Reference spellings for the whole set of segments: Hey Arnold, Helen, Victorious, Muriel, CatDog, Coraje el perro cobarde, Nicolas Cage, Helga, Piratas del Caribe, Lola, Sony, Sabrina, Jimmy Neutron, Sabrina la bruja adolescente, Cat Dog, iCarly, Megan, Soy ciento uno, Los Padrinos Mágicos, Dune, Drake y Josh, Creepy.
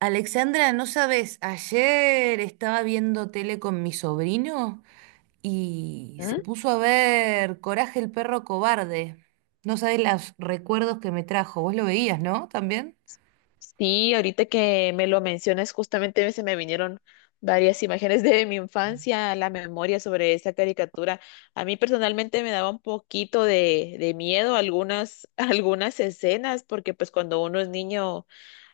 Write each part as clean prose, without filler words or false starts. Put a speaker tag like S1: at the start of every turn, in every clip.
S1: Alexandra, no sabes, ayer estaba viendo tele con mi sobrino y se
S2: ¿Mm?
S1: puso a ver Coraje el perro cobarde. No sabes los recuerdos que me trajo. Vos lo veías, ¿no? También.
S2: Sí, ahorita que me lo mencionas, justamente se me vinieron varias imágenes de mi infancia a la memoria sobre esa caricatura. A mí personalmente me daba un poquito de miedo algunas, algunas escenas, porque pues cuando uno es niño,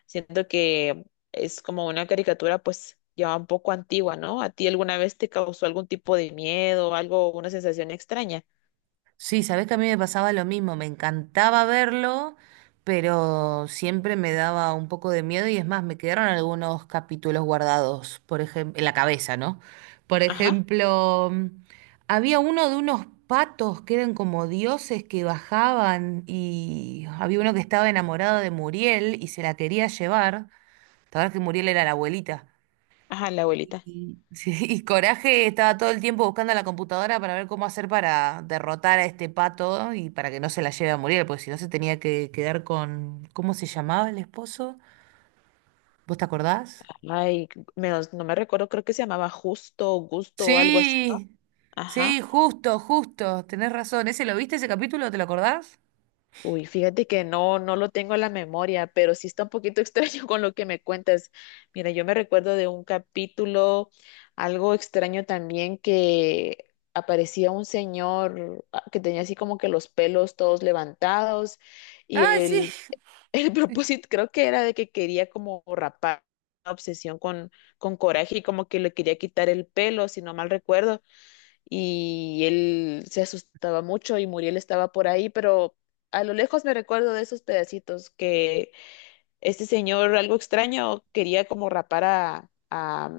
S2: siento que es como una caricatura pues ya un poco antigua, ¿no? ¿A ti alguna vez te causó algún tipo de miedo, algo, una sensación extraña?
S1: Sí, sabés que a mí me pasaba lo mismo, me encantaba verlo, pero siempre me daba un poco de miedo y es más, me quedaron algunos capítulos guardados, por ejemplo, en la cabeza, ¿no? Por
S2: Ajá,
S1: ejemplo, había uno de unos patos que eran como dioses que bajaban y había uno que estaba enamorado de Muriel y se la quería llevar, la verdad que Muriel era la abuelita.
S2: ajá, la abuelita.
S1: Y, sí, y Coraje estaba todo el tiempo buscando la computadora para ver cómo hacer para derrotar a este pato y para que no se la lleve a morir, porque si no se tenía que quedar con... ¿Cómo se llamaba el esposo? ¿Vos te acordás?
S2: Ay, menos, no me recuerdo, creo que se llamaba Justo o Gusto o algo así, ¿no?
S1: Sí, sí,
S2: Ajá.
S1: justo, justo, tenés razón. ¿Ese lo viste, ese capítulo? ¿Te lo acordás?
S2: Uy, fíjate que no, no lo tengo en la memoria, pero sí está un poquito extraño con lo que me cuentas. Mira, yo me recuerdo de un capítulo, algo extraño también, que aparecía un señor que tenía así como que los pelos todos levantados y
S1: Ay, sí.
S2: el, el propósito creo que era de que quería como rapar, una obsesión con coraje y como que le quería quitar el pelo, si no mal recuerdo, y él se asustaba mucho y Muriel estaba por ahí, pero a lo lejos me recuerdo de esos pedacitos que este señor, algo extraño, quería como rapar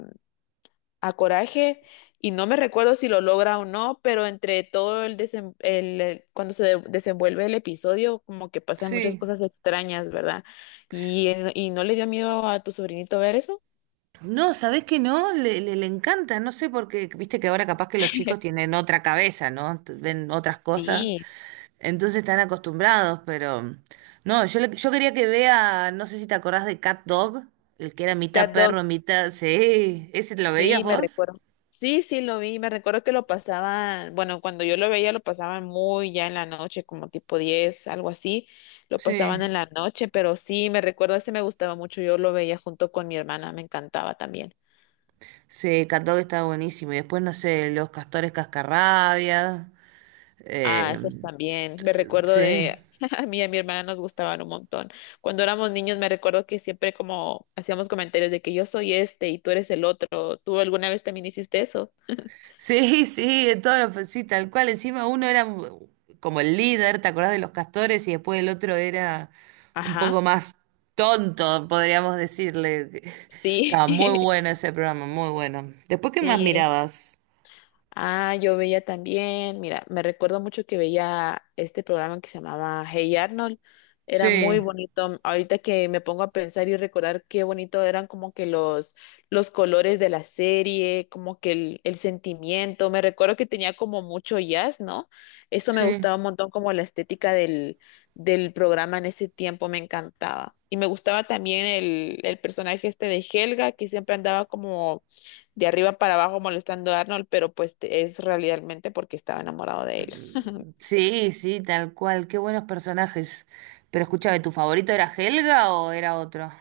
S2: a Coraje y no me recuerdo si lo logra o no, pero entre todo el, desem- el cuando se de- desenvuelve el episodio, como que pasan muchas
S1: Sí.
S2: cosas extrañas, ¿verdad? Y no le dio miedo a tu sobrinito ver eso?
S1: No, ¿sabés que no? Le encanta, no sé, porque viste que ahora capaz que los chicos tienen otra cabeza, ¿no? Ven otras cosas.
S2: Sí.
S1: Entonces están acostumbrados, pero no, yo, yo quería que vea, no sé si te acordás de Cat Dog, el que era mitad
S2: CatDog.
S1: perro, mitad... Sí, ¿ese te lo veías
S2: Sí, me
S1: vos?
S2: recuerdo. Sí, sí, lo vi. Me recuerdo que lo pasaban, bueno, cuando yo lo veía lo pasaban muy ya en la noche, como tipo 10, algo así. Lo
S1: Sí.
S2: pasaban en la noche, pero sí, me recuerdo, ese me gustaba mucho. Yo lo veía junto con mi hermana, me encantaba también.
S1: Sí, Cat Dog estaba buenísimo. Y después, no sé, los castores cascarrabias.
S2: Ah,
S1: eh,
S2: esos también. Me recuerdo
S1: sí.
S2: de, a mí y a mi hermana nos gustaban un montón. Cuando éramos niños me recuerdo que siempre como hacíamos comentarios de que yo soy este y tú eres el otro. ¿Tú alguna vez también hiciste eso?
S1: Sí, sí, en todo, pues sí, tal cual. Encima uno era como el líder, ¿te acordás de los castores? Y después el otro era un
S2: Ajá,
S1: poco más tonto, podríamos decirle.
S2: sí.
S1: Estaba muy bueno ese programa, muy bueno. Después, ¿qué más
S2: Sí.
S1: mirabas?
S2: Ah, yo veía también, mira, me recuerdo mucho que veía este programa que se llamaba Hey Arnold. Era muy
S1: Sí,
S2: bonito. Ahorita que me pongo a pensar y recordar qué bonito eran como que los colores de la serie, como que el sentimiento. Me recuerdo que tenía como mucho jazz, ¿no? Eso me
S1: sí.
S2: gustaba un montón, como la estética del, del programa en ese tiempo me encantaba. Y me gustaba también el personaje este de Helga, que siempre andaba como de arriba para abajo molestando a Arnold, pero pues te- es realmente porque estaba enamorado de él.
S1: Sí, sí, tal cual. Qué buenos personajes. Pero escúchame, ¿tu favorito era Helga o era otro?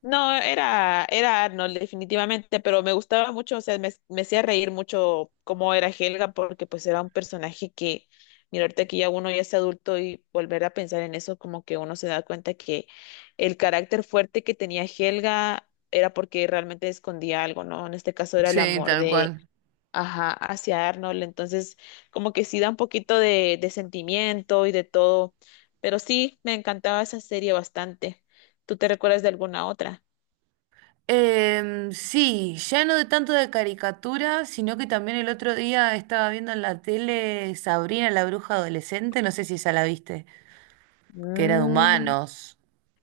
S2: No, era, era Arnold definitivamente, pero me gustaba mucho, o sea, me hacía reír mucho cómo era Helga, porque pues era un personaje que, mira, ahorita que ya uno ya es adulto y volver a pensar en eso, como que uno se da cuenta que el carácter fuerte que tenía Helga era porque realmente escondía algo, ¿no? En este caso era el
S1: Sí,
S2: amor
S1: tal
S2: de,
S1: cual.
S2: ajá, hacia Arnold. Entonces, como que sí da un poquito de sentimiento y de todo. Pero sí, me encantaba esa serie bastante. ¿Tú te recuerdas de alguna otra?
S1: Sí, ya no de tanto de caricatura, sino que también el otro día estaba viendo en la tele Sabrina la bruja adolescente, no sé si esa la viste, que era de
S2: Mm,
S1: humanos.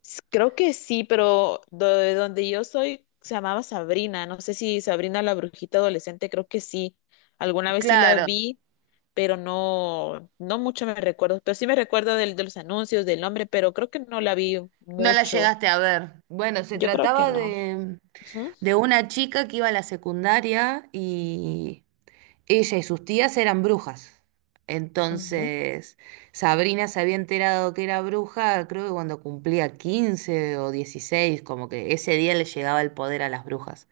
S2: s- creo que sí, pero do- de donde yo soy se llamaba Sabrina. No sé si Sabrina la brujita adolescente, creo que sí. Alguna vez sí la
S1: Claro,
S2: vi, pero no, no mucho me recuerdo. Pero sí me recuerdo del, de los anuncios, del nombre, pero creo que no la vi
S1: no la
S2: mucho.
S1: llegaste a ver. Bueno, se
S2: Yo creo que
S1: trataba
S2: no. Ujú,
S1: de una chica que iba a la secundaria y ella y sus tías eran brujas.
S2: ujú.
S1: Entonces, Sabrina se había enterado que era bruja, creo que cuando cumplía 15 o 16, como que ese día le llegaba el poder a las brujas.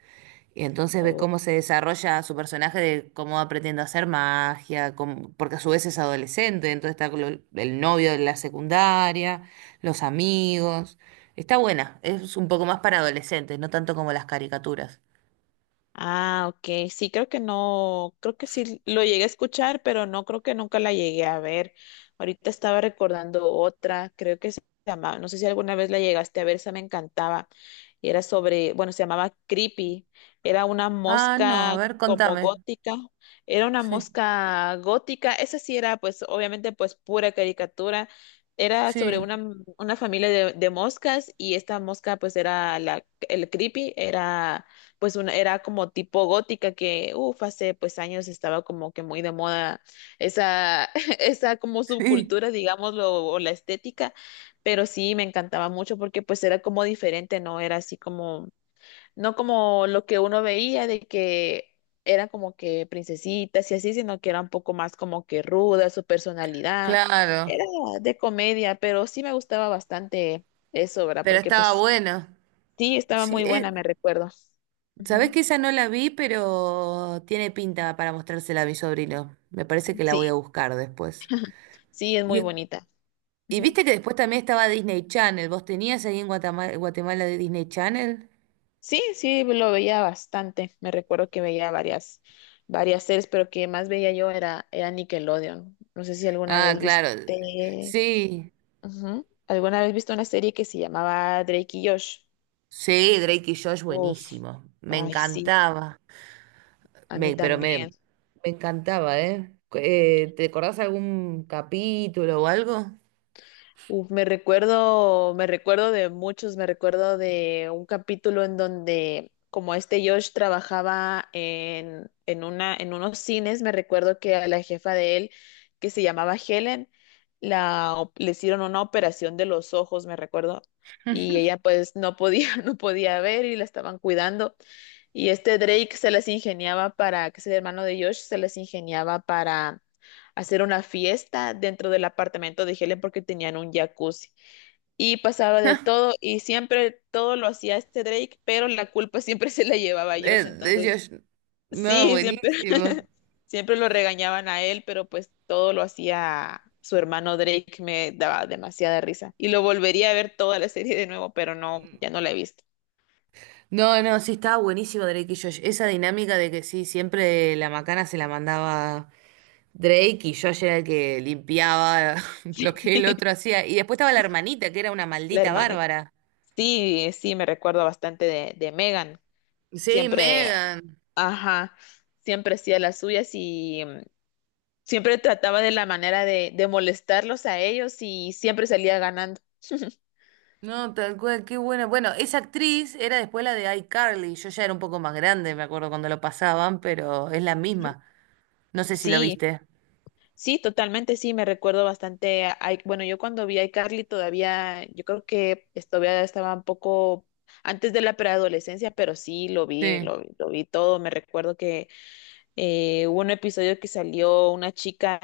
S1: Y entonces ve
S2: Oh.
S1: cómo se desarrolla su personaje de cómo va aprendiendo a hacer magia, porque a su vez es adolescente, entonces está con el novio de la secundaria, los amigos. Está buena, es un poco más para adolescentes, no tanto como las caricaturas.
S2: Ah, ok. Sí, creo que no, creo que sí lo llegué a escuchar, pero no creo que nunca la llegué a ver. Ahorita estaba recordando otra, creo que se llamaba, no sé si alguna vez la llegaste a ver, esa me encantaba. Y era sobre, bueno, se llamaba Creepy. Era una
S1: Ah, no,
S2: mosca
S1: a ver,
S2: como
S1: contame.
S2: gótica. Era una
S1: Sí,
S2: mosca gótica. Esa sí era, pues, obviamente, pues, pura caricatura. Era sobre
S1: sí.
S2: una familia de moscas y esta mosca, pues, era la, el Creepy, era pues una, era como tipo gótica que, uff, hace pues años estaba como que muy de moda esa, esa como
S1: Sí,
S2: subcultura, digámoslo, o la estética, pero sí me encantaba mucho porque pues era como diferente, ¿no? Era así como, no como lo que uno veía de que eran como que princesitas y así, sino que era un poco más como que ruda su personalidad,
S1: claro,
S2: era de comedia, pero sí me gustaba bastante eso, ¿verdad?
S1: pero
S2: Porque
S1: estaba
S2: pues
S1: bueno.
S2: sí, estaba
S1: Sí,
S2: muy buena, me recuerdo.
S1: sabés
S2: Ujú.
S1: que esa no la vi, pero tiene pinta para mostrársela a mi sobrino. Me parece que la voy
S2: Sí.
S1: a buscar después.
S2: Sí, es
S1: Y,
S2: muy bonita.
S1: y
S2: Ujú.
S1: viste que después también estaba Disney Channel. ¿Vos tenías ahí en Guatemala, de Disney Channel?
S2: Sí, sí, lo veía bastante. Me recuerdo que veía varias, varias series, pero que más veía yo era, era Nickelodeon. No sé si alguna
S1: Ah,
S2: vez
S1: claro.
S2: viste,
S1: Sí,
S2: ujú, ¿alguna vez viste una serie que se llamaba Drake y Josh?
S1: sí, Drake y Josh,
S2: Uf,
S1: buenísimo. Me
S2: ay, sí,
S1: encantaba.
S2: a mí
S1: Me, pero me, me
S2: también.
S1: encantaba, ¿eh? ¿Te acordás algún capítulo o algo?
S2: Uf, me recuerdo de muchos, me recuerdo de un capítulo en donde como este Josh trabajaba en una, en unos cines, me recuerdo que a la jefa de él, que se llamaba Helen, la, op- le hicieron una operación de los ojos, me recuerdo, y ella pues no podía, no podía ver y la estaban cuidando. Y este Drake se las ingeniaba para, que es el hermano de Josh, se las ingeniaba para hacer una fiesta dentro del apartamento de Helen porque tenían un jacuzzi. Y pasaba de todo y siempre todo lo hacía este Drake, pero la culpa siempre se la llevaba a Josh.
S1: De
S2: Entonces,
S1: Josh. No,
S2: sí, siempre,
S1: buenísimo.
S2: siempre lo regañaban a él, pero pues todo lo hacía su hermano Drake. Me daba demasiada risa. Y lo volvería a ver toda la serie de nuevo, pero no, ya no la he visto.
S1: No, no, sí, estaba buenísimo Drake y Josh. Esa dinámica de que sí, siempre la macana se la mandaba Drake y Josh era el que limpiaba lo que el otro hacía. Y después estaba la hermanita, que era una
S2: La
S1: maldita
S2: hermanita.
S1: bárbara.
S2: Sí, sí, me recuerdo bastante de Megan.
S1: Sí,
S2: Siempre,
S1: Megan.
S2: ajá, siempre hacía las suyas y siempre trataba de la manera de molestarlos a ellos y siempre salía ganando.
S1: No, tal cual, qué buena. Bueno, esa actriz era después la de iCarly. Yo ya era un poco más grande, me acuerdo cuando lo pasaban, pero es la misma. No sé si lo
S2: Sí,
S1: viste.
S2: sí, totalmente, sí, me recuerdo bastante. A- bueno, yo cuando vi a iCarly todavía, yo creo que es- todavía estaba un poco antes de la preadolescencia, pero sí, lo vi,
S1: Sí.
S2: lo, vi- lo vi todo. Me recuerdo. Hubo un episodio que salió una chica,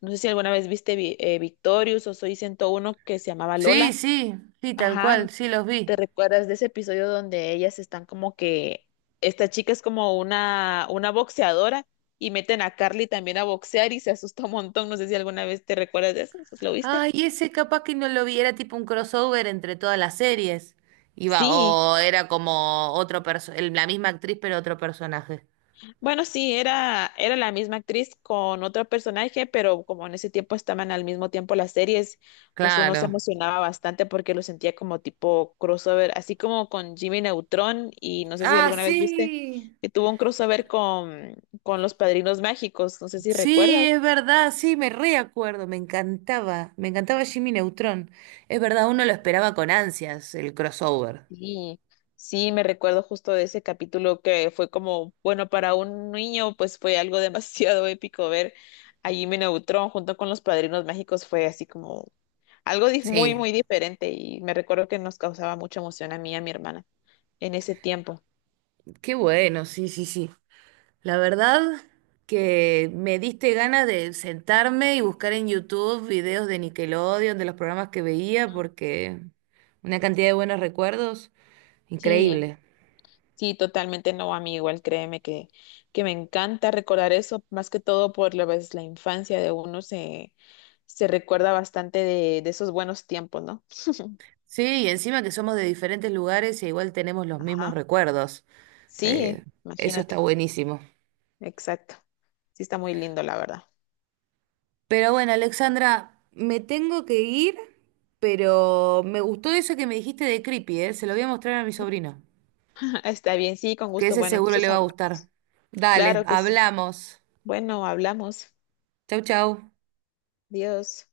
S2: no sé si alguna vez viste Vi- Victorious o Soy 101 que se llamaba
S1: Sí,
S2: Lola.
S1: sí, sí, tal
S2: Ajá,
S1: cual, sí los
S2: ¿te
S1: vi.
S2: recuerdas de ese episodio donde ellas están como que esta chica es como una boxeadora y meten a Carly también a boxear y se asusta un montón? No sé si alguna vez te recuerdas de eso, ¿lo viste?
S1: Ay, ese capaz que no lo vi, era tipo un crossover entre todas las series. Iba,
S2: Sí,
S1: o era como otro la misma actriz, pero otro personaje.
S2: bueno, sí, era, era la misma actriz con otro personaje, pero como en ese tiempo estaban al mismo tiempo las series, pues uno
S1: Claro.
S2: se emocionaba bastante porque lo sentía como tipo crossover, así como con Jimmy Neutron y no sé si
S1: Ah,
S2: alguna vez viste
S1: sí.
S2: que tuvo un crossover con Los Padrinos Mágicos, no sé si
S1: Sí,
S2: recuerdas.
S1: es verdad, sí, me reacuerdo, me encantaba Jimmy Neutron. Es verdad, uno lo esperaba con ansias, el crossover.
S2: Sí, sí, me recuerdo justo de ese capítulo que fue como, bueno, para un niño pues fue algo demasiado épico ver a Jimmy Neutron junto con Los Padrinos Mágicos, fue así como... Algo dif- muy,
S1: Sí,
S2: muy diferente y me recuerdo que nos causaba mucha emoción a mí y a mi hermana en ese tiempo.
S1: qué bueno, sí, sí, sí. La verdad que me diste ganas de sentarme y buscar en YouTube videos de Nickelodeon, de los programas que veía, porque una cantidad de buenos recuerdos,
S2: Sí,
S1: increíble.
S2: sí, totalmente no, a mí igual créeme que me encanta recordar eso, más que todo por la vez la infancia de uno se, se recuerda bastante de esos buenos tiempos, ¿no?
S1: Sí, y encima que somos de diferentes lugares e igual tenemos los mismos
S2: Ajá.
S1: recuerdos. Eh,
S2: Sí,
S1: Eso está
S2: imagínate,
S1: buenísimo.
S2: exacto. Sí está muy lindo, la verdad.
S1: Pero bueno, Alexandra, me tengo que ir, pero me gustó eso que me dijiste de Creepy, ¿eh? Se lo voy a mostrar a mi sobrino,
S2: Está bien, sí, con
S1: que
S2: gusto.
S1: ese
S2: Bueno,
S1: seguro
S2: entonces
S1: le va a gustar.
S2: hablamos.
S1: Dale,
S2: Claro que sí.
S1: hablamos.
S2: Bueno, hablamos.
S1: Chau, chau.
S2: Dios.